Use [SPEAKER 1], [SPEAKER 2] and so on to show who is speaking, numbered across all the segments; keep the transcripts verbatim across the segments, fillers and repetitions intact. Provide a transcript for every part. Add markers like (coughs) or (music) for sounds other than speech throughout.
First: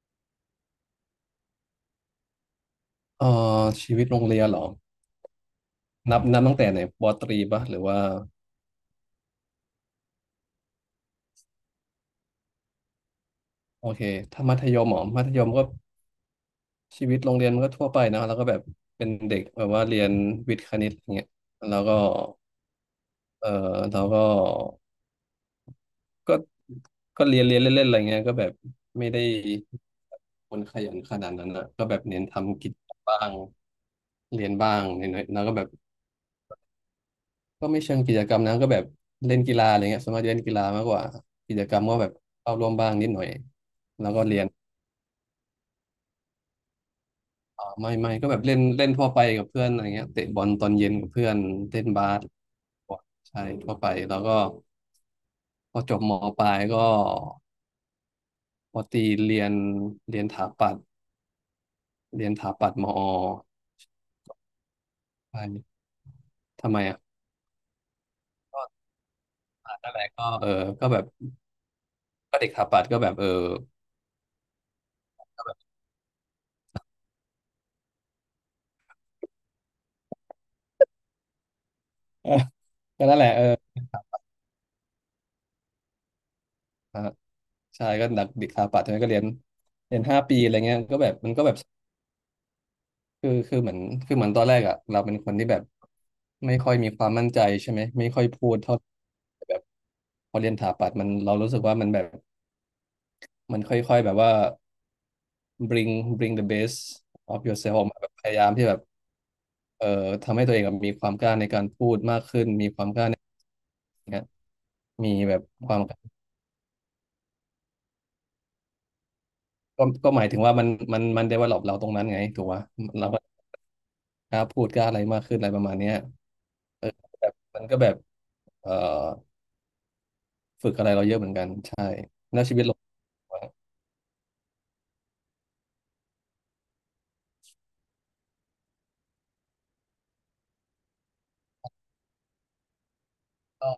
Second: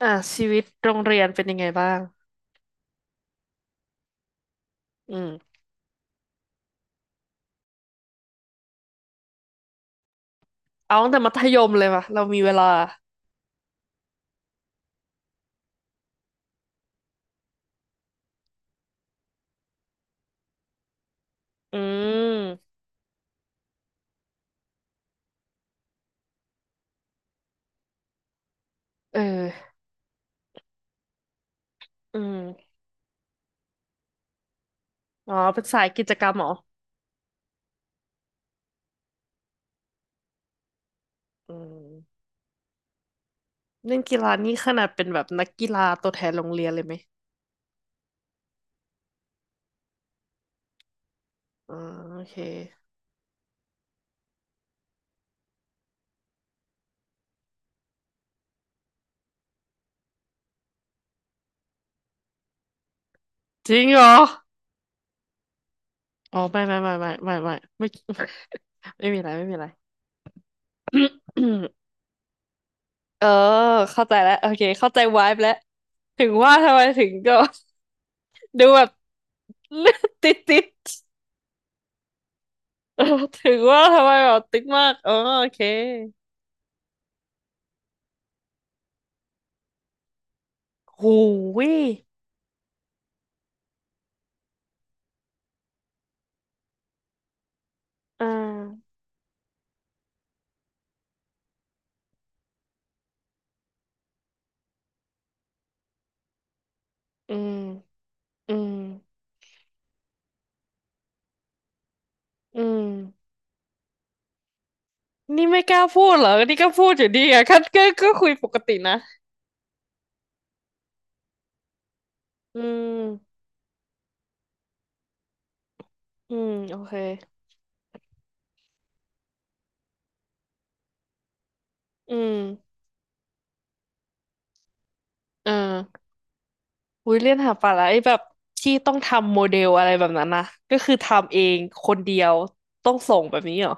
[SPEAKER 1] อ่ะชีวิตโรงเรียนเป็นยังไงบ้าง
[SPEAKER 2] เอ่อชีวิตโรงเรียนเหรอ
[SPEAKER 1] อืม
[SPEAKER 2] นับนับตั้งแต่ไหนปอตรีปะหรือว่า
[SPEAKER 1] เอาตั้งแต่มัธยมเลยป่ะเรามีเวลา
[SPEAKER 2] โอเคถ้ามัธยมเหรอมัธยมก็ชีวิตโรงเรียนมันก็ทั่วไปนะแล้วก็แบบเป็นเด็กแบบว่าเรียนวิทย์คณิตอย่างเงี้ย
[SPEAKER 1] อื
[SPEAKER 2] แล้วก็
[SPEAKER 1] ม
[SPEAKER 2] เออเราก็ก็ก็เรียนเรียนเล่นๆอะไรเงี้ยก็แบบไม่
[SPEAKER 1] เอ
[SPEAKER 2] ได้
[SPEAKER 1] อ
[SPEAKER 2] คนขยันขนาดนั้นนะก็แบบ
[SPEAKER 1] อื
[SPEAKER 2] เน้นทำ
[SPEAKER 1] ม
[SPEAKER 2] กิจบ้างเรียนบ้างนิดหน่อย
[SPEAKER 1] อ๋อ
[SPEAKER 2] แล้วก็
[SPEAKER 1] เป็
[SPEAKER 2] แบ
[SPEAKER 1] น
[SPEAKER 2] บ
[SPEAKER 1] สายกิจกรรมเหรอ
[SPEAKER 2] ก็ไม่เชิงกิจกรรมนะก็แบบเล่นกีฬาอะไรเงี้ยส่วนมากจะเล่นกีฬามากกว่า
[SPEAKER 1] อื
[SPEAKER 2] กิจกรรมก็แบบ
[SPEAKER 1] ม
[SPEAKER 2] เข้าร่วมบ้างนิดหน่อย
[SPEAKER 1] เล่น
[SPEAKER 2] แล้ว
[SPEAKER 1] กี
[SPEAKER 2] ก็
[SPEAKER 1] ฬา
[SPEAKER 2] เรียน
[SPEAKER 1] นี่ขนาดเป็นแบบนักกีฬาตัวแทนโรงเรียนเลยไหม
[SPEAKER 2] อ่าไม่ไม่ก็แบบเล่นเล่นทั่วไปกับเพื่อนอะไรเงี้ยเตะบอลตอนเย็นกับเพื่อน
[SPEAKER 1] อ๋อ
[SPEAKER 2] เล่นบา
[SPEAKER 1] โอ
[SPEAKER 2] ส
[SPEAKER 1] เค
[SPEAKER 2] ใช่ทั่วไปแล้วก็พอจบมปลายก็พอตีเรียนเรียนถาปัตย์เรียนถาปัตย์มอ
[SPEAKER 1] จริงเหรอ
[SPEAKER 2] ใช่
[SPEAKER 1] อ๋อไม่
[SPEAKER 2] ทำ
[SPEAKER 1] ไม่
[SPEAKER 2] ไม
[SPEAKER 1] ไม่
[SPEAKER 2] อ่ะ
[SPEAKER 1] ไม่ไม่ไม่ไม่
[SPEAKER 2] ก็
[SPEAKER 1] (laughs) ไม่มีอะไรไม่มีอะไร
[SPEAKER 2] อ่านั่นแหละก็เออก็แบบ
[SPEAKER 1] (coughs)
[SPEAKER 2] ก็เด็กถาปัตย์ก็แบบ
[SPEAKER 1] เอ
[SPEAKER 2] เอ
[SPEAKER 1] อ
[SPEAKER 2] อ
[SPEAKER 1] เข้าใจแล้วโอเคเข้าใจวาย
[SPEAKER 2] ก็
[SPEAKER 1] แล้
[SPEAKER 2] แบ
[SPEAKER 1] ว
[SPEAKER 2] บ
[SPEAKER 1] ถึงว่าทำไมถึงก็ (laughs) ดูแบบ (laughs) ติดติด
[SPEAKER 2] (laughs)
[SPEAKER 1] เออ
[SPEAKER 2] ก็นั่นแหละ
[SPEAKER 1] (laughs)
[SPEAKER 2] เอ
[SPEAKER 1] ถึง
[SPEAKER 2] อ
[SPEAKER 1] ว่าทำไมแบบติ๊กมากอ๋อโอเค
[SPEAKER 2] ใช่ก็ดักเด็กสถาปัตย์ใช่ไหมก็เรียนเรียนห้าปีอะไรเงี้ยก็แบบ
[SPEAKER 1] หู
[SPEAKER 2] มันก็แบบ
[SPEAKER 1] ย
[SPEAKER 2] คือคือเหมือนคือเหมือนตอนแรกอ่ะเราเป็นคนที่แบบไม่ค่อยมีความมั่นใจใช่ไหมไม่ค่อ
[SPEAKER 1] อ่
[SPEAKER 2] ยพูดเท่า
[SPEAKER 1] า
[SPEAKER 2] แบบพอเรียนสถาปัตย์มันเรารู้สึกว่ามันแบบมันค่อยๆแบบว่า bring bring the best
[SPEAKER 1] อื
[SPEAKER 2] of
[SPEAKER 1] ม
[SPEAKER 2] yourself ออกมาแบบพยายาม
[SPEAKER 1] อื
[SPEAKER 2] ที่
[SPEAKER 1] ม
[SPEAKER 2] แบบเอ่อทำให้ตัวเองแบบมีความกล้าในการพูด
[SPEAKER 1] อืม
[SPEAKER 2] เงี้ยมีแบบ
[SPEAKER 1] นี่ไม่
[SPEAKER 2] ค
[SPEAKER 1] ก
[SPEAKER 2] วา
[SPEAKER 1] ล้า
[SPEAKER 2] ม
[SPEAKER 1] พูดเหรอนี่ก็พูดอยู่ดีอะ (laughs) คัดก็ก็คุยปกตินะ
[SPEAKER 2] ก็ก็หมายถึงว่ามันมันมัน develop เราตรงนั้นไงถูก
[SPEAKER 1] อื
[SPEAKER 2] ปะเราก็
[SPEAKER 1] ม
[SPEAKER 2] กล้าพูดกล้าอะไรมากขึ้นอะไรประมาณเนี้ย
[SPEAKER 1] อืมโอเค
[SPEAKER 2] แบบมันก็แบบเอ่อฝึกอะไรเราเยอะเหมือนกันใช่
[SPEAKER 1] อืม
[SPEAKER 2] แล้วชีวิตเรา
[SPEAKER 1] เอออุ้ยเรียนหาปลาไอแบบที่ต้องทำโมเดลอะไรแบบนั้นนะก็คือทำเองคนเดียวต้องส่งแบบนี้เหร
[SPEAKER 2] ก็
[SPEAKER 1] อ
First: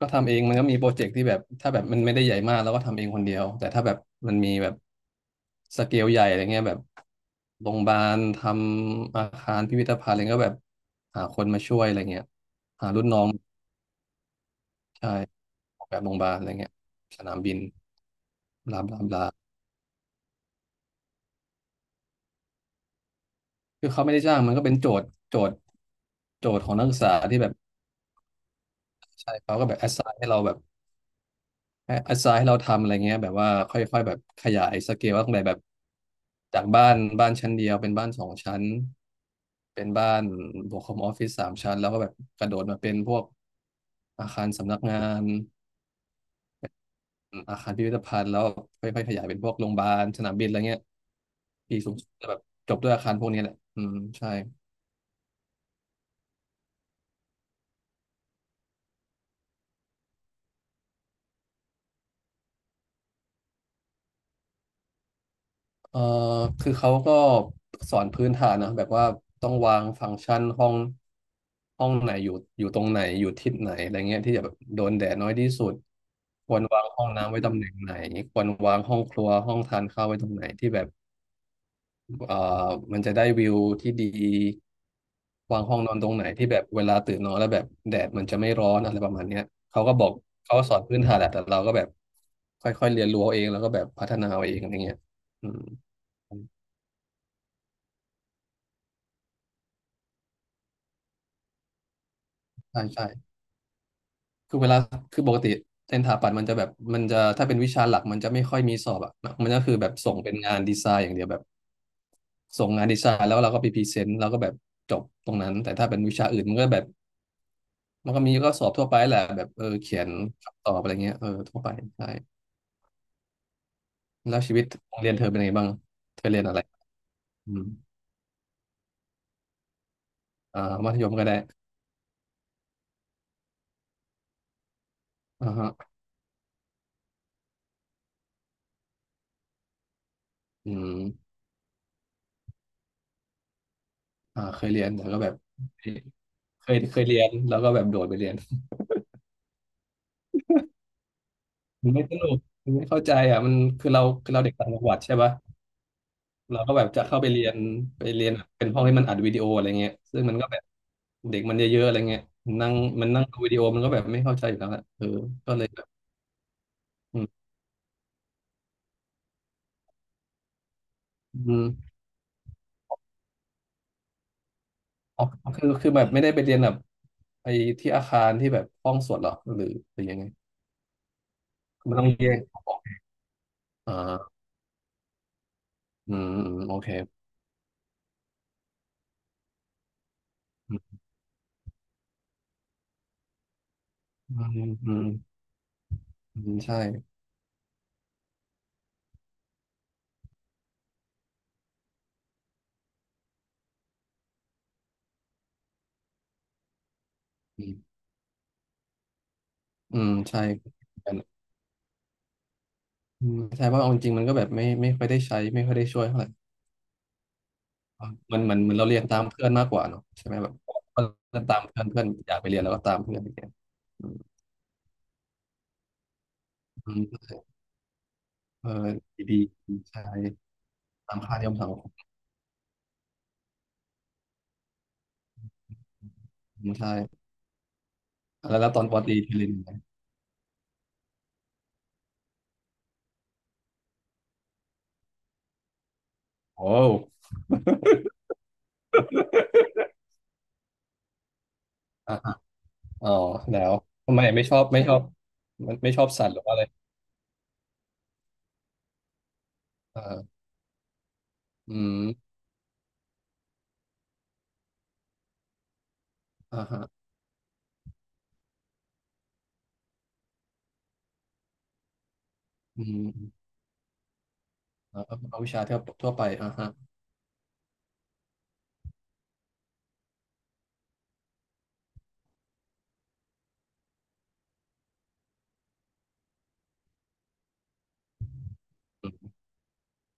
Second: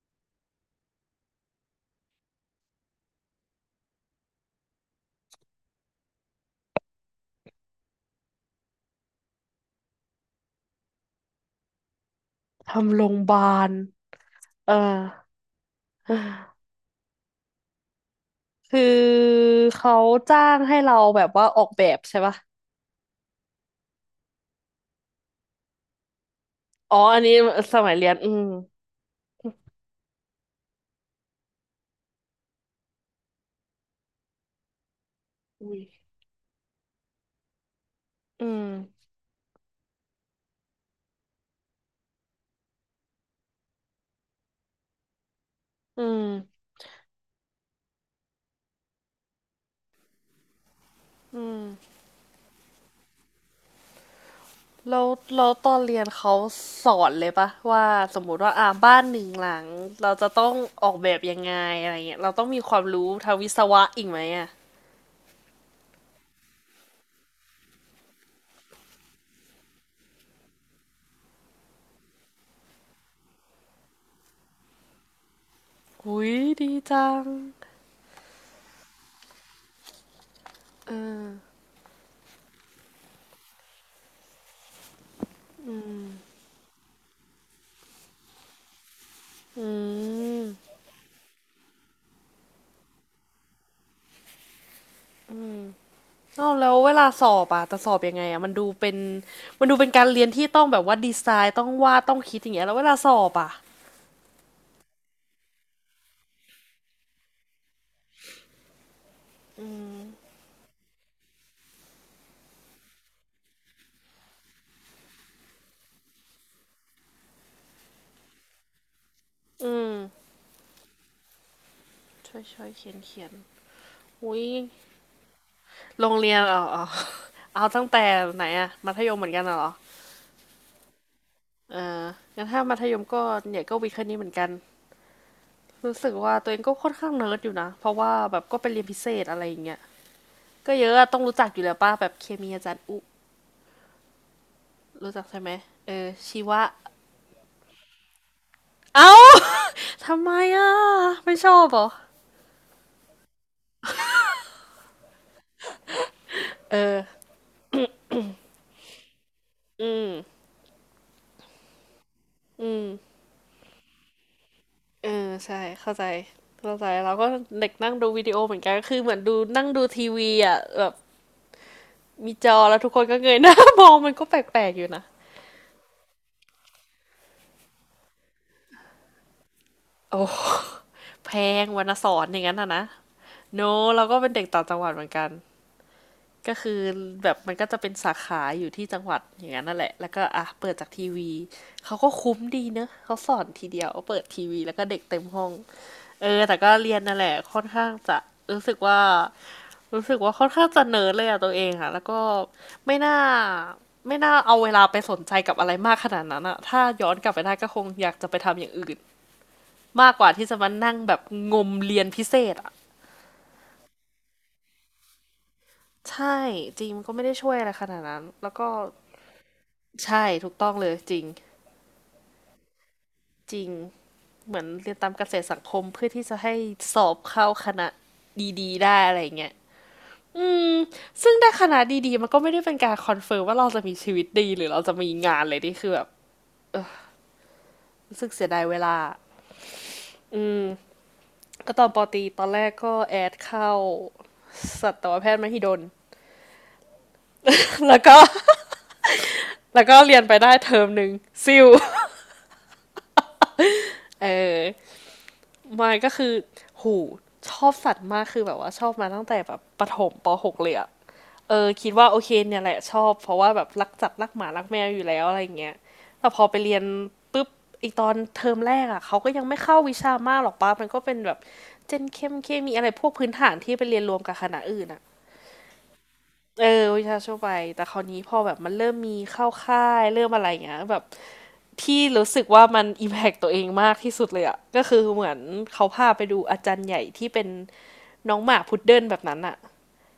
[SPEAKER 2] ก็ทำเองมันก็มีโปรเจกต์ที่แบบถ้าแบบมันไม่ได้ใหญ่มากเราก็ทำเองคนเดียวแต่ถ้าแบบมันมีแบบสเกลใหญ่อะไรเงี้ยแบบโรงพยาบาลทำอาคารพิพิธภัณฑ์อะไรก็แบบหาคนมาช่วยอะไรเงี้ยหา
[SPEAKER 1] ทำโร
[SPEAKER 2] รุ่น
[SPEAKER 1] งพ
[SPEAKER 2] น้อ
[SPEAKER 1] ยา
[SPEAKER 2] ง
[SPEAKER 1] บาลเออ
[SPEAKER 2] ใช่ออกแบบโรงพยาบาลอะไรเงี้ย
[SPEAKER 1] (sighs)
[SPEAKER 2] สนามบินบ
[SPEAKER 1] คือ
[SPEAKER 2] ลาบลาบลา
[SPEAKER 1] เขาจ้างให้เราแบบว่าออกแบบใช่ปะ
[SPEAKER 2] คือเขาไม่ได้จ้างมันก็เป็นโจทย์โจทย์โจทย์ของนัก
[SPEAKER 1] อ๋
[SPEAKER 2] ศึ
[SPEAKER 1] อ
[SPEAKER 2] กษา
[SPEAKER 1] อันนี้
[SPEAKER 2] ที่แบบ
[SPEAKER 1] สมัยเรียนอืม
[SPEAKER 2] ใช่เขาก็แบบแอสไซน์ให้เราแบบ ให้อาสาให้เราทำอะไรเงี้ยแบบว่าค่อยๆแบบขยายสเกลว่าตั้งแต่แบบ
[SPEAKER 1] อืม
[SPEAKER 2] จากบ้านบ้านชั้นเดียวเป็นบ้านสอง
[SPEAKER 1] อื
[SPEAKER 2] ชั้
[SPEAKER 1] ม
[SPEAKER 2] นเป็นบ้านบวกคอมออฟฟิศสามชั้นแล้วก็แบบกระโดดมาเป็นพวกอาคารสำนักงาน
[SPEAKER 1] อืม
[SPEAKER 2] อาคารพิพิธภัณฑ์แล้วค่อยๆขยายเป็นพวกโรงพยาบาลสนามบินอะไรเงี้ย
[SPEAKER 1] อืม
[SPEAKER 2] ปีสูงสุดจะแบบจบด้วยอาคารพวกนี้แหละอืมใช่
[SPEAKER 1] แล้วแล้วตอนเรียนเขาสอนเลยปะว่าสมมุติว่าอ่าบ้านหนึ่งหลังเราจะต้องออกแบบยังไงอะไรเงี้ยเราต้องมีความรู้ทางวิศวะอีกไหมอ่ะ
[SPEAKER 2] เอ่อคือเขาก็สอนพื้นฐานนะแบบว่าต้องวางฟังก์ชันห้องห้องไหนอยู่อยู่ตรงไหนอยู่ทิศไหนอะไรเงี้ยที่จะแบบโดนแดดน้อยที่สุด
[SPEAKER 1] อุ้ย
[SPEAKER 2] ควร
[SPEAKER 1] ดี
[SPEAKER 2] วางห้อ
[SPEAKER 1] จั
[SPEAKER 2] ง
[SPEAKER 1] ง
[SPEAKER 2] น้ำไว้ตำแหน่งไหนควรวางห้องครัวห้องทานข้าวไว้ตรงไหนที่แบบ
[SPEAKER 1] เออ
[SPEAKER 2] เอ่อมันจะได้วิวที่ดีวางห้องนอนตรงไหนที่แบบเวลาตื่นนอนแล้วแบบแดดมันจะไม่ร้อนอะไรประมาณเนี้ย
[SPEAKER 1] อื
[SPEAKER 2] เขาก็บอก
[SPEAKER 1] ม
[SPEAKER 2] เขาก็สอนพื้นฐานแหละแต่เราก็แบบค่อยๆเรียนรู้เอาเองแล้วก็แบบพัฒนาเอาเองอะไรเงี้ยอืม
[SPEAKER 1] อ้าวแล้วเวลาสอบอ่ะจะสอบยังไงอ่ะมันดูเป็นมันดูเป็นการเรียนที่ต้องแบบว่าดีไซน์ต้องวาดต้องคิดอย่างเงี้ยแล้ว
[SPEAKER 2] ใช่
[SPEAKER 1] เวลา
[SPEAKER 2] ใช่
[SPEAKER 1] สอบอ่ะ
[SPEAKER 2] คือเวลาคือปกติเส็นสถาปัตย์มันจะแบบมันจะถ้าเป็นวิชาหลักมันจะไม่ค่อยมีสอบอ่ะมันก็คือแบบส่งเป็นงานดีไซน์อย่างเดียวแบบส่งงานดีไซน์แล้วเราก็ไปพรีเซนต์แล้วก็แบบจบตรงนั้นแต่ถ้าเป็นวิชาอื่นมันก็แบบมันก็มีก็สอบทั่วไปแหละแบบเออ
[SPEAKER 1] อืม
[SPEAKER 2] เขียนคำตอบอะไรเงี้ยเออทั่วไปใช่
[SPEAKER 1] ช่วยช่วยเขียนเขียน
[SPEAKER 2] แล้
[SPEAKER 1] อุ้
[SPEAKER 2] ว
[SPEAKER 1] ย
[SPEAKER 2] ชีวิตโรงเรียนเธอเป็นยังไงบ้าง
[SPEAKER 1] โรง
[SPEAKER 2] เธอ
[SPEAKER 1] เรีย
[SPEAKER 2] เรี
[SPEAKER 1] น
[SPEAKER 2] ยนอะ
[SPEAKER 1] เอ๋
[SPEAKER 2] ไร
[SPEAKER 1] ออ๋
[SPEAKER 2] อืม
[SPEAKER 1] เอาตั้งแต่ไหนอะมัธยมเหมือนกันน่ะเหรอ
[SPEAKER 2] อ่ามัธยมก็ได้
[SPEAKER 1] เอองั้นถ้ามัธยมก็เนี่ยก็วิทย์คณิตเหมือนกัน
[SPEAKER 2] อ่าฮะ
[SPEAKER 1] รู้สึกว่าตัวเองก็ค่อนข้างเนิร์ดอยู่นะเพราะว่าแบบก็ไปเรียนพิเศษอะไรอย่างเงี้ย
[SPEAKER 2] อื
[SPEAKER 1] ก็เยอะอะต้อง
[SPEAKER 2] ม
[SPEAKER 1] รู้จักอยู่แล้วป้าแบบเคมีอาจารย์อุ
[SPEAKER 2] อ่าเคยเรียนแต่
[SPEAKER 1] รู้
[SPEAKER 2] ก็
[SPEAKER 1] จัก
[SPEAKER 2] แบบ
[SPEAKER 1] ใช่ไหมเออชีวะ
[SPEAKER 2] เคยเคยเรียนแล้วก็แบบโดดไปเรียน
[SPEAKER 1] เอ้า (laughs) ทำไมอ่ะไม่ชอบเหรอ
[SPEAKER 2] มันไม่สนุกมันไม่เข้าใจอ่ะมันคือเราคือเราเด็กต่างจังหวัดใช่ปะเราก็
[SPEAKER 1] เอ
[SPEAKER 2] แบบ
[SPEAKER 1] อ
[SPEAKER 2] จะเข้าไปเรียนไปเรียนเป็นห้องที่มันอัดวิดีโออะไร
[SPEAKER 1] อื
[SPEAKER 2] เงี้ยซึ่งมัน
[SPEAKER 1] ม
[SPEAKER 2] ก็แบบเด็กมันเยอะๆอะไรเงี้ยนั่
[SPEAKER 1] อื
[SPEAKER 2] ง
[SPEAKER 1] ม
[SPEAKER 2] มันนั่งดูวิดีโอมันก็แบบไม่เข้าใจอยู่แล้วแหละเออ
[SPEAKER 1] เออ
[SPEAKER 2] ก็
[SPEAKER 1] ใช่
[SPEAKER 2] เลยแบบ
[SPEAKER 1] เข้าใจเข้าใจเรา
[SPEAKER 2] อื
[SPEAKER 1] ก็
[SPEAKER 2] ม
[SPEAKER 1] เด็กนั่งดูวิดีโอเหมือนกันคือเหมือนดูนั่งดูทีวีอ่ะแบบ
[SPEAKER 2] อืม
[SPEAKER 1] มีจอแล้วทุกคนก็เงยหน้ามองมันก็แปลกๆอยู่นะ
[SPEAKER 2] อ๋อคือคือแบบไม่ได้ไปเรียนแบบไปที่อาคารที่แบบห้องสวดหรอหรือหรือยังไง
[SPEAKER 1] โอ้แพงวร
[SPEAKER 2] คื
[SPEAKER 1] ร
[SPEAKER 2] อ
[SPEAKER 1] ณ
[SPEAKER 2] มันต้
[SPEAKER 1] ส
[SPEAKER 2] อง
[SPEAKER 1] อน
[SPEAKER 2] แย
[SPEAKER 1] อย่างนั้น
[SPEAKER 2] ก
[SPEAKER 1] อ่ะนะ โน
[SPEAKER 2] อ
[SPEAKER 1] เราก็เป็น
[SPEAKER 2] ่า
[SPEAKER 1] เด็กต่างจังหวัดเหมือนกัน
[SPEAKER 2] อืมอื
[SPEAKER 1] ก็
[SPEAKER 2] ม
[SPEAKER 1] คื
[SPEAKER 2] โอ
[SPEAKER 1] อ
[SPEAKER 2] เค
[SPEAKER 1] แบบมันก็จะเป็นสาขาอยู่ที่จังหวัดอย่างนั้นนั่นแหละแล้วก็อ่ะเปิด
[SPEAKER 2] อื
[SPEAKER 1] จาก
[SPEAKER 2] ม
[SPEAKER 1] ทีวี เขาก็คุ้มดีเนอะ เขาสอนทีเดียวเปิด
[SPEAKER 2] อื
[SPEAKER 1] ทีวี
[SPEAKER 2] ม
[SPEAKER 1] แล้วก็
[SPEAKER 2] อื
[SPEAKER 1] เด็ก
[SPEAKER 2] ม
[SPEAKER 1] เต็มห้อง เอ
[SPEAKER 2] อื
[SPEAKER 1] อ
[SPEAKER 2] ม
[SPEAKER 1] แต่ก็
[SPEAKER 2] ใช่
[SPEAKER 1] เรียนนั่นแหละค่อนข้างจะรู้สึกว่ารู้สึกว่าค่อนข้างจะเนิร์ดเลยอะตัวเองอะแล้วก็ไม่น่าไม่น่าเอาเวลาไปสนใจกับอะไรมากขนาดนั้นอะถ้าย้อนกลับไปได้
[SPEAKER 2] อื
[SPEAKER 1] ก็
[SPEAKER 2] ม
[SPEAKER 1] คงอยากจะไปทำอย่างอื่น
[SPEAKER 2] อื
[SPEAKER 1] มา
[SPEAKER 2] ม
[SPEAKER 1] กกว่า
[SPEAKER 2] ใช่
[SPEAKER 1] ที่จะมานั่งแบบงมเรียนพิเศษอะ
[SPEAKER 2] อืมใช่เพราะเอาจริงๆมันก็แบบไม่ไม่ค่อยได้ใช้ไม่ค่อยได้ช่วยเท่าไหร่
[SPEAKER 1] ใช่จริงมันก็ไม่ได้ช่วยอะไรขนาดนั้น
[SPEAKER 2] มัน
[SPEAKER 1] แล้
[SPEAKER 2] เห
[SPEAKER 1] ว
[SPEAKER 2] มัน
[SPEAKER 1] ก็
[SPEAKER 2] เหมือนเราเรียนตามเพื่อนมากกว่าเนอะ
[SPEAKER 1] ใช่
[SPEAKER 2] ใช่ไหมแบ
[SPEAKER 1] ถูก
[SPEAKER 2] บ
[SPEAKER 1] ต้องเลยจริง
[SPEAKER 2] เรียนตามเพื่อนเพื่อนอยากไปเรียนแล้วก็ตามเพื่อนไปเรียน
[SPEAKER 1] จริง
[SPEAKER 2] อืม
[SPEAKER 1] เหมือนเรียนตามเกษตรสังคมเพื่อที่จะให้
[SPEAKER 2] อื
[SPEAKER 1] สอบ
[SPEAKER 2] ม
[SPEAKER 1] เข้าคณะ
[SPEAKER 2] เอ
[SPEAKER 1] ดี
[SPEAKER 2] อ
[SPEAKER 1] ๆได้อะไรอย่า
[SPEAKER 2] ดี
[SPEAKER 1] งเงี้ย
[SPEAKER 2] ๆใช่
[SPEAKER 1] อืม
[SPEAKER 2] ตาม
[SPEAKER 1] ซึ่ง
[SPEAKER 2] ค่านิ
[SPEAKER 1] ได้
[SPEAKER 2] ยม
[SPEAKER 1] ค
[SPEAKER 2] สัง
[SPEAKER 1] ณะ
[SPEAKER 2] คม
[SPEAKER 1] ดีๆมันก็ไม่ได้เป็นการคอนเฟิร์มว่าเราจะมีชีวิตดีหรือเราจะมีงานเลยที่คือแบบ
[SPEAKER 2] ใช่
[SPEAKER 1] รู้สึกเสีย
[SPEAKER 2] แล้ว
[SPEAKER 1] ดาย
[SPEAKER 2] แล้ว
[SPEAKER 1] เว
[SPEAKER 2] ตอนป
[SPEAKER 1] ลา
[SPEAKER 2] อตรีทีเรียนยู่ไง
[SPEAKER 1] อืมก็ตอนปอตรีตอนแรกก็แอดเข้าสัตวแพทย์มหิดล
[SPEAKER 2] โอ้
[SPEAKER 1] แล้วก็แล้วก็เรียนไปได้เทอมหนึ่งซิว
[SPEAKER 2] อ่ะอะอ๋อแล้วทำไม
[SPEAKER 1] เอ
[SPEAKER 2] ไม่ชอ
[SPEAKER 1] อ
[SPEAKER 2] บไม่ชอบมัน
[SPEAKER 1] ไมา
[SPEAKER 2] ไม่ชอบ
[SPEAKER 1] ก็
[SPEAKER 2] สั
[SPEAKER 1] คื
[SPEAKER 2] ต
[SPEAKER 1] อ
[SPEAKER 2] ว์หรือว่าอะไร
[SPEAKER 1] หู ชอบสัตว์มากคือแบบว่าชอบมาตั้งแต่แบบประถมป
[SPEAKER 2] เออ
[SPEAKER 1] .หก เลยอะเออ
[SPEAKER 2] อื
[SPEAKER 1] คิดว่าโอเค
[SPEAKER 2] ม
[SPEAKER 1] เนี่ยแหละชอบ เพราะว่าแบบรักจัดรักหมารักแมวอยู่แล้วอะไรเงี้ยแต่พอไป
[SPEAKER 2] อ่า
[SPEAKER 1] เรียน
[SPEAKER 2] ฮะ
[SPEAKER 1] ปุ๊บอีกตอนเทอมแรกอะเขาก็ยังไม่เข้าวิชามากหรอกป้ามันก็เป็นแบบเจนเข้มเคมี
[SPEAKER 2] อื
[SPEAKER 1] อะไรพวกพื้น
[SPEAKER 2] ม
[SPEAKER 1] ฐานที่ไปเรียนรวมกับคณะอื่นอะ
[SPEAKER 2] เอาเอาวิชาทั่วทั่วไปอ่า
[SPEAKER 1] เอ
[SPEAKER 2] ฮะ
[SPEAKER 1] อวิชาชั่วไป แต่คราวนี้พอแบบมันเริ่มมีเข้าค่ายเริ่มอะไรอย่างเงี้ยแบบพี่รู้สึกว่ามันอิมแพกตัวเองมากที่สุดเลยอะก็คือเหมือนเขาพาไปดูอาจารย์ใหญ่ที่เป็น น้องหมาพุดเดิ้ล
[SPEAKER 2] อ
[SPEAKER 1] แบบ
[SPEAKER 2] ม
[SPEAKER 1] นั้นอะ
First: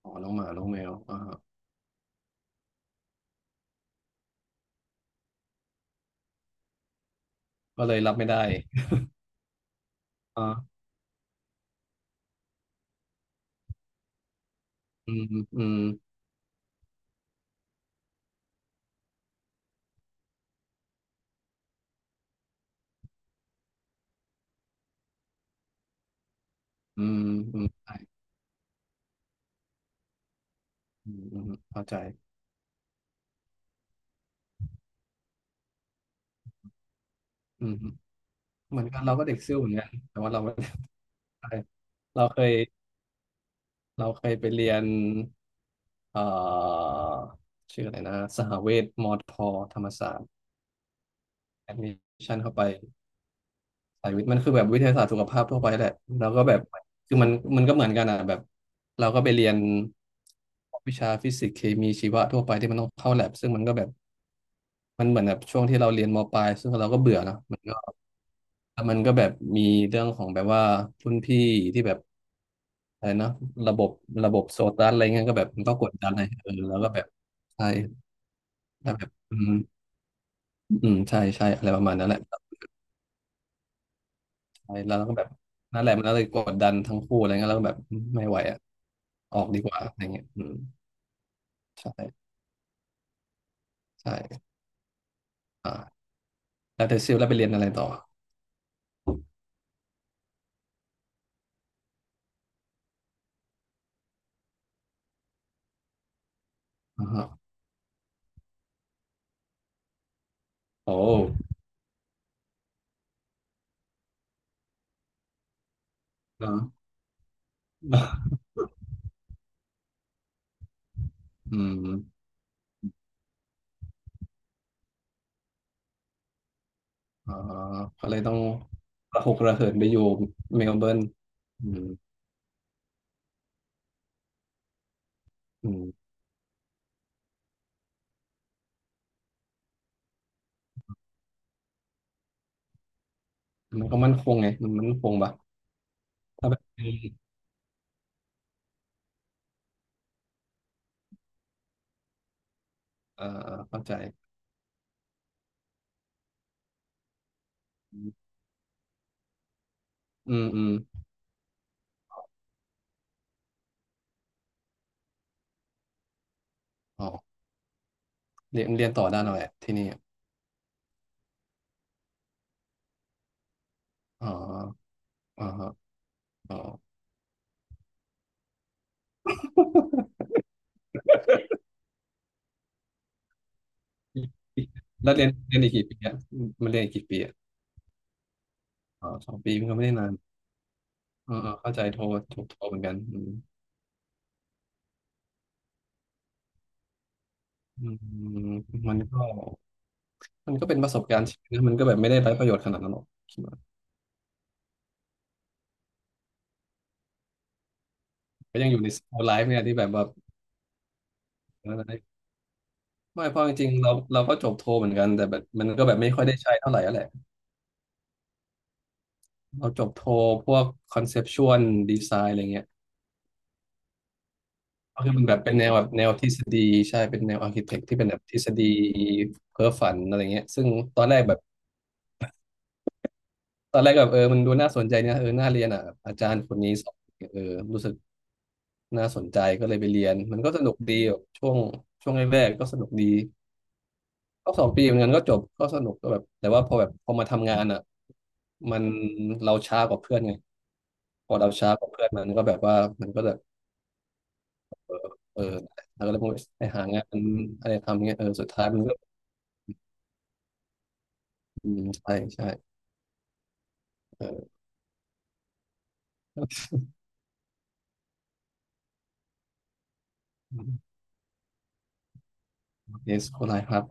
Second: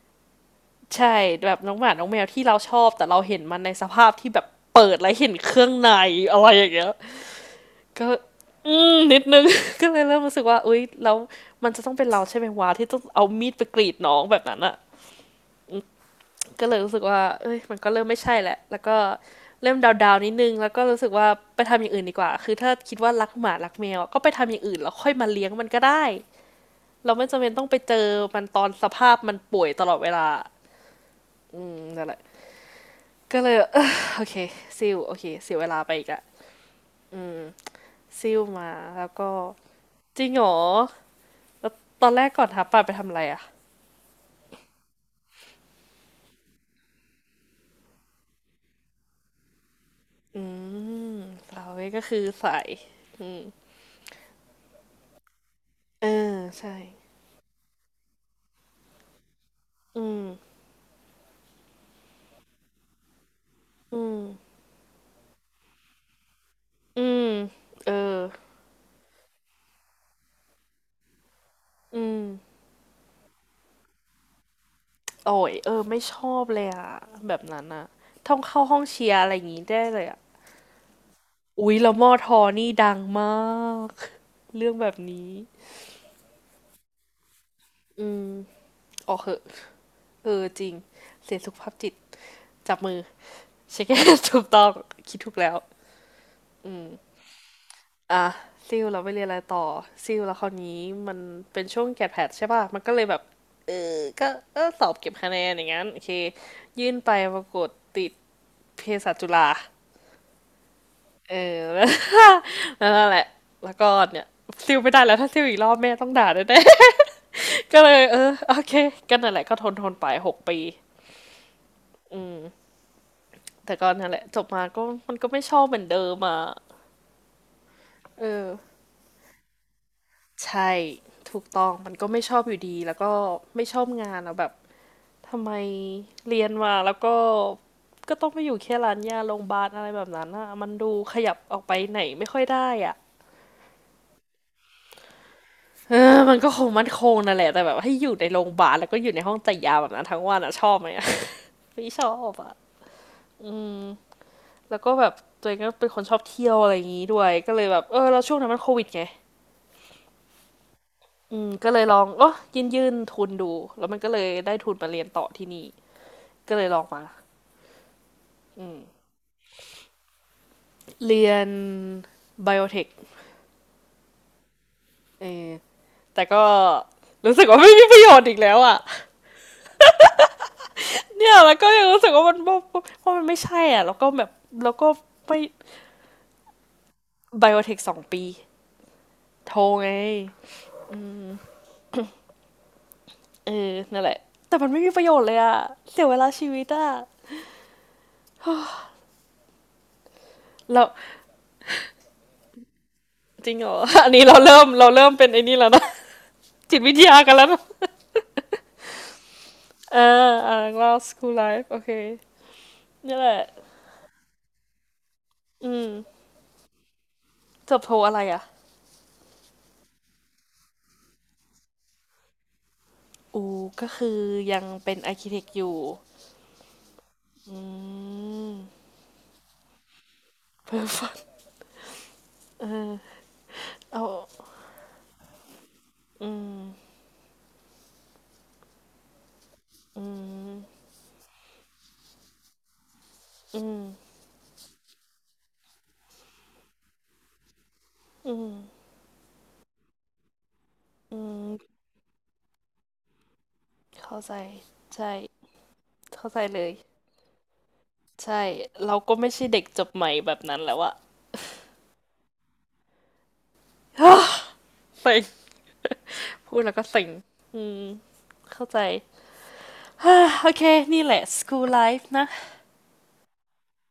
[SPEAKER 2] อ๋อน้องหมาน้องแมว
[SPEAKER 1] ใช่
[SPEAKER 2] อ่าฮะ
[SPEAKER 1] แบบน้องหมาน้องแมวที่เราชอบแต่เราเห็นมันในสภาพที่แบบเปิดแล้วเห็นเครื่องในอะไรอย่างเงี้ย
[SPEAKER 2] ก็เลย
[SPEAKER 1] ก็
[SPEAKER 2] รับไม่ได้
[SPEAKER 1] อืมนิดนึง (laughs) ก็เลยเริ่มรู้สึ
[SPEAKER 2] อ่
[SPEAKER 1] กว่าอุ้
[SPEAKER 2] า
[SPEAKER 1] ยแล้วมันจะต้องเป็นเราใช่ไหมวะที่ต้องเอามีดไปกรีดน้องแบบนั้นอะ
[SPEAKER 2] อืมอืม
[SPEAKER 1] ก็เลยรู้สึกว่าเอ้ยมันก็เริ่มไม่ใช่แหละแล้วก็เริ่มดาวๆนิดนึงแล้วก็รู้สึกว่าไปทำอย่างอื่นดีกว่าคือถ้าคิดว่ารักหมารักแมวก็ไปทำอย่างอื่นแล้วค่อยมาเลี้ยงมันก็ได้
[SPEAKER 2] อื
[SPEAKER 1] เรา
[SPEAKER 2] ม
[SPEAKER 1] ไม่จำเป็น
[SPEAKER 2] อื
[SPEAKER 1] ต้อ
[SPEAKER 2] ม
[SPEAKER 1] งไป
[SPEAKER 2] ใช่
[SPEAKER 1] เจอมันตอนสภาพมันป่วยตลอดเวลา
[SPEAKER 2] อืมอืม
[SPEAKER 1] อืม
[SPEAKER 2] เข้าใจ
[SPEAKER 1] นั่นแหละ ก็เลยเออ (sighs) โอเคซิลโอเคเสียเวลาไปอีกอะ
[SPEAKER 2] อืม
[SPEAKER 1] ซิลมา
[SPEAKER 2] เหมือนกัน
[SPEAKER 1] แล้ว
[SPEAKER 2] เราก็
[SPEAKER 1] ก็
[SPEAKER 2] เด็กซิ่วเหมือนกันแต่
[SPEAKER 1] จริ
[SPEAKER 2] ว่า
[SPEAKER 1] ง
[SPEAKER 2] เรา
[SPEAKER 1] เหร
[SPEAKER 2] ไม่
[SPEAKER 1] อ
[SPEAKER 2] ได้ไป
[SPEAKER 1] แล้วตอนแร
[SPEAKER 2] เรา
[SPEAKER 1] ก
[SPEAKER 2] เค
[SPEAKER 1] ก่อน
[SPEAKER 2] ย
[SPEAKER 1] ทับปลาไปทำอะไรอะ
[SPEAKER 2] เราเคยไปเรียนเอ่อชื่ออะไรนะสหเวชมอทอธรรมศาสตร์
[SPEAKER 1] อืมฟลา
[SPEAKER 2] แอด
[SPEAKER 1] เว
[SPEAKER 2] มิ
[SPEAKER 1] ก็คือ
[SPEAKER 2] ชั่น
[SPEAKER 1] ใส
[SPEAKER 2] เข้าไปสายวิทย์มันคือแบบวิทยาศาสตร์สุขภาพทั่วไปแหละ
[SPEAKER 1] เออ
[SPEAKER 2] เราก็แบบ
[SPEAKER 1] ใช่
[SPEAKER 2] คือมันมันก็เหมือนกันอ่ะแบบเราก็ไปเรียน
[SPEAKER 1] อืม
[SPEAKER 2] วิชาฟิสิกส์เคมีชีวะทั่วไปที่มันต้องเข้าแลบซึ่งมันก็แบบ
[SPEAKER 1] อืม
[SPEAKER 2] มันเหมือนแบบช่วงที่เราเรียนมปลายซึ่งเราก็
[SPEAKER 1] อื
[SPEAKER 2] เบื่อ
[SPEAKER 1] ม
[SPEAKER 2] นะ
[SPEAKER 1] เออ
[SPEAKER 2] แล้วมันก็แบบมีเรื่องของแบบว่ารุ่นพี่ที่แบ
[SPEAKER 1] อื
[SPEAKER 2] บ
[SPEAKER 1] ม
[SPEAKER 2] อะไรนะระบบระบบโซตัสอะไรเงี้ยก็
[SPEAKER 1] โอ้
[SPEAKER 2] แบบ
[SPEAKER 1] ย
[SPEAKER 2] มัน
[SPEAKER 1] เอ
[SPEAKER 2] ก็
[SPEAKER 1] อ
[SPEAKER 2] กด
[SPEAKER 1] ไม่
[SPEAKER 2] ดัน
[SPEAKER 1] ช
[SPEAKER 2] ให้
[SPEAKER 1] อบ
[SPEAKER 2] เออ
[SPEAKER 1] เลย
[SPEAKER 2] แล้ว
[SPEAKER 1] อะ
[SPEAKER 2] ก็แบบ
[SPEAKER 1] แบบนั้
[SPEAKER 2] ใช่
[SPEAKER 1] นอะต้องเข้าห้อง
[SPEAKER 2] แล้วแบ
[SPEAKER 1] เชี
[SPEAKER 2] บ
[SPEAKER 1] ยร์อะไร
[SPEAKER 2] อื
[SPEAKER 1] อย่าง
[SPEAKER 2] ม
[SPEAKER 1] งี้ได้เลยอะ
[SPEAKER 2] อืมใช่ใช่อะไร
[SPEAKER 1] อุ๊ย
[SPEAKER 2] ประ
[SPEAKER 1] แล้
[SPEAKER 2] มา
[SPEAKER 1] ว
[SPEAKER 2] ณ
[SPEAKER 1] ม
[SPEAKER 2] นั้น
[SPEAKER 1] อ
[SPEAKER 2] แหละ
[SPEAKER 1] ทอนี่ดังมากเรื่อ
[SPEAKER 2] ใช่
[SPEAKER 1] งแบ
[SPEAKER 2] แล้
[SPEAKER 1] บ
[SPEAKER 2] วก็แบบ
[SPEAKER 1] นี้
[SPEAKER 2] นั่นแหละมันก็เลยกดดันทั้งคู่อะไรเงี้ยแล้วก็แบบ
[SPEAKER 1] อื
[SPEAKER 2] ไม่
[SPEAKER 1] ม
[SPEAKER 2] ไหวอ่ะ
[SPEAKER 1] ออกเห
[SPEAKER 2] อ
[SPEAKER 1] อะ
[SPEAKER 2] อกดีกว่าอะไรเงี้ย
[SPEAKER 1] เอ
[SPEAKER 2] อื
[SPEAKER 1] อ
[SPEAKER 2] ม
[SPEAKER 1] จริงเสียสุขภาพจิต
[SPEAKER 2] ใช่
[SPEAKER 1] จับมือ เช็คเก้น (laughs) ถู
[SPEAKER 2] ใช่
[SPEAKER 1] กต้องคิดถูกแล้ว
[SPEAKER 2] อ่า
[SPEAKER 1] อื
[SPEAKER 2] แล้
[SPEAKER 1] ม
[SPEAKER 2] วเธอซิลแล้วไปเรียนอะไรต่อ
[SPEAKER 1] อ่ะซิลเราไปเรียนอะไรต่อซิลแล้วคราวนี้มันเป็นช่วงแกดแพดใช่ป่ะมันก็เลยแบบเออก็เออสอบเก็บคะแนนอย่างงั้นโอเคยื่น
[SPEAKER 2] อ่า
[SPEAKER 1] ไป
[SPEAKER 2] ฮะ
[SPEAKER 1] ปรากฏติดเภสัชจุฬา
[SPEAKER 2] โอ้
[SPEAKER 1] เออ (laughs) แล้วแล้วนั่นแหละแล้วก็เนี่ยซิลไม่ได้แล้วถ้าซิลอีกรอบแม่ต้องด่า
[SPEAKER 2] อ่า
[SPEAKER 1] แน่ๆ (laughs) ก็เลยเออโอเคก็นั่นแหละก็ทนทนไปหกปี
[SPEAKER 2] (laughs) อืม
[SPEAKER 1] แต่ก็นั่นแหละจบมาก็มันก็ไม่ชอบเหมือนเดิมอ่ะ
[SPEAKER 2] อ่าก็เลย
[SPEAKER 1] เอ
[SPEAKER 2] ต้อง
[SPEAKER 1] อ
[SPEAKER 2] ระหกระเหินไปอยู่เม
[SPEAKER 1] ใช่
[SPEAKER 2] ลเบิร์น
[SPEAKER 1] ถูกต้
[SPEAKER 2] อื
[SPEAKER 1] อง
[SPEAKER 2] ม
[SPEAKER 1] มันก็ไม่ชอบอยู่ดีแล้วก็ไม่ชอบงานอะแบบทำไม
[SPEAKER 2] อืม
[SPEAKER 1] เรียนมาแล้วก็ก็ต้องไปอยู่แค่ร้านยาโรงพยาบาลอะไรแบบนั้นอะมันดูขยับออกไปไหนไม่ค่อยได้อะ
[SPEAKER 2] มันก็มั่นคงไงมันมั่นคงปะ
[SPEAKER 1] (laughs) เออมัน
[SPEAKER 2] ถ้า
[SPEAKER 1] ก็
[SPEAKER 2] แบ
[SPEAKER 1] ค
[SPEAKER 2] บ
[SPEAKER 1] งมั่นคงนั่นแหละแต่แบบให้อยู่ในโรงพยาบาลแล้วก็อยู่ในห้องจ่ายยาแบบนั้นทั้งวันอะชอบไหมอะ (laughs) ไม่ชอบอะ
[SPEAKER 2] เออเข้าใจ
[SPEAKER 1] แล้วก็แบบตัวเองก็เป็นคนชอบเที่ยวอะไรอย่างงี้ด้วยก็เลยแบบเออ
[SPEAKER 2] อื
[SPEAKER 1] แล้วช่วงนั้นมันโควิดไง
[SPEAKER 2] มอืม
[SPEAKER 1] อืมก็เลยลองเออยื่นยื่นทุนดูแล้วมันก็เลยได้ทุนมาเรียนต่อที่นี่ก็เลยลองมา
[SPEAKER 2] อ๋อเรียนเรียนต่อด้านอะไรอะที่นี่อะ
[SPEAKER 1] เรียนไบโอเทค
[SPEAKER 2] อ๋อ
[SPEAKER 1] เอ
[SPEAKER 2] อ๋อ
[SPEAKER 1] อ
[SPEAKER 2] ฮะ
[SPEAKER 1] แต่ก็
[SPEAKER 2] อ๋อ
[SPEAKER 1] รู้สึกว่าไม่มีประโยชน์อีกแล้วอ่ะเนี่ยแล้วก็ยังรู้สึกว่ามันว่าะมันไม่ใช่อ่ะแล้วก็แบบแล้วก็
[SPEAKER 2] (laughs) แล้วเรียน
[SPEAKER 1] ไม่
[SPEAKER 2] เรียนอีกกี่ปีอ่ะมันเรียนอีกกี่ปีอ่ะ
[SPEAKER 1] ไบโอเทคสองปี
[SPEAKER 2] อ๋อสอง
[SPEAKER 1] โท
[SPEAKER 2] ปี
[SPEAKER 1] ร
[SPEAKER 2] มันก็ไม่
[SPEAKER 1] ไง
[SPEAKER 2] ได้นานเออเออเข้าใจโทรถูกโทรเหมือนกันอืม
[SPEAKER 1] เออนั่นแหละ แต่มันไม่มีประโยชน์เลยอ่ะเสียเวลาชีวิตอ่ะ
[SPEAKER 2] อืมมันก็มันก็เป็น
[SPEAKER 1] เรา
[SPEAKER 2] ประสบการณ์ชีวิตนะมันก็แบบไม่ได้ไร้ประโยชน์ขนาดนั้นหรอกคิด
[SPEAKER 1] จริ
[SPEAKER 2] ว่า
[SPEAKER 1] งเหรอ อันนี้เราเริ่มเราเริ่มเป็นไอ้นี่แล้วนะจิตวิทยากันแล้วนะ
[SPEAKER 2] ก็ยังอยู่ในสโตไลฟ์เนี่ยที่แบบ
[SPEAKER 1] เอ
[SPEAKER 2] ว่า
[SPEAKER 1] ออ่าเราสคูลไล
[SPEAKER 2] เอ
[SPEAKER 1] ฟ์
[SPEAKER 2] อ
[SPEAKER 1] โอเคนี่
[SPEAKER 2] ไม่
[SPEAKER 1] แห
[SPEAKER 2] เพ
[SPEAKER 1] ละ
[SPEAKER 2] ราะจริงๆเราเราก็จบโทรเหมือนกันแต่แบบมั
[SPEAKER 1] อื
[SPEAKER 2] นก็
[SPEAKER 1] ม
[SPEAKER 2] แบบไม่ค่อยได้ใช้เท่าไหร่อะไร
[SPEAKER 1] จบโทอะไรอ่ะ
[SPEAKER 2] เราจบโทพวกคอนเซปชวลดีไซน์อะไรเงี้ย
[SPEAKER 1] อูก็คือยังเป็น
[SPEAKER 2] ก็คื
[SPEAKER 1] อา
[SPEAKER 2] อ
[SPEAKER 1] ร์เค
[SPEAKER 2] มันแบ
[SPEAKER 1] เท
[SPEAKER 2] บ
[SPEAKER 1] ค
[SPEAKER 2] เป็น
[SPEAKER 1] อ
[SPEAKER 2] แนว
[SPEAKER 1] ยู่
[SPEAKER 2] แบบแนวทฤษฎีใช่เป็นแนวอาร์เค
[SPEAKER 1] อื
[SPEAKER 2] เต็กที่เป็นแบบทฤษ
[SPEAKER 1] ม
[SPEAKER 2] ฎีเพ้อฝันอะไรเงี้ยซึ่งตอนแรกแบบตอนแรก
[SPEAKER 1] เอ
[SPEAKER 2] ก็แบบเออมัน
[SPEAKER 1] า
[SPEAKER 2] ดูน่าสนใจเนี่ยเออน่าเรียนอ่ะแบบอาจา
[SPEAKER 1] อื
[SPEAKER 2] รย์คนนี้สอ
[SPEAKER 1] ม
[SPEAKER 2] นเออรู้สึกน่าสนใจก็เลยไปเรี
[SPEAKER 1] อื
[SPEAKER 2] ยนมันก็
[SPEAKER 1] ม
[SPEAKER 2] สนุกดีแบบช่วงช่วงแรกๆก็สนุกดี
[SPEAKER 1] อืม
[SPEAKER 2] ก็สองปีเหมือนกันก็จบก็สนุกก็แบบแต่ว่าพอแบบพอมาทำงานอ่ะ
[SPEAKER 1] อืม
[SPEAKER 2] มันเราช้ากว่าเพื่อนไง
[SPEAKER 1] อื
[SPEAKER 2] พอเราช้า
[SPEAKER 1] ม
[SPEAKER 2] กว่าเพื่อนมันก็แบบว่ามันก็จะ
[SPEAKER 1] เข้าใจ ใช่
[SPEAKER 2] เออแล้วก็เลยพ
[SPEAKER 1] เข้า
[SPEAKER 2] วก
[SPEAKER 1] ใจเล
[SPEAKER 2] ไป
[SPEAKER 1] ย
[SPEAKER 2] หางานอะไรทำเงี้ยเออ
[SPEAKER 1] ใช่
[SPEAKER 2] สุดท้ายมันก็
[SPEAKER 1] เราก็ไม่ใช่เด็กจบใหม่แบบนั้นแล้วอะ
[SPEAKER 2] อืมใช่ใช่เออ
[SPEAKER 1] (sighs) เซ็งพูดแล้วก็เซ็งอืมเข้าใจ (sighs) โอเค นี่แหละ สคูลไลฟ์ นะ
[SPEAKER 2] เยส คนไหครับ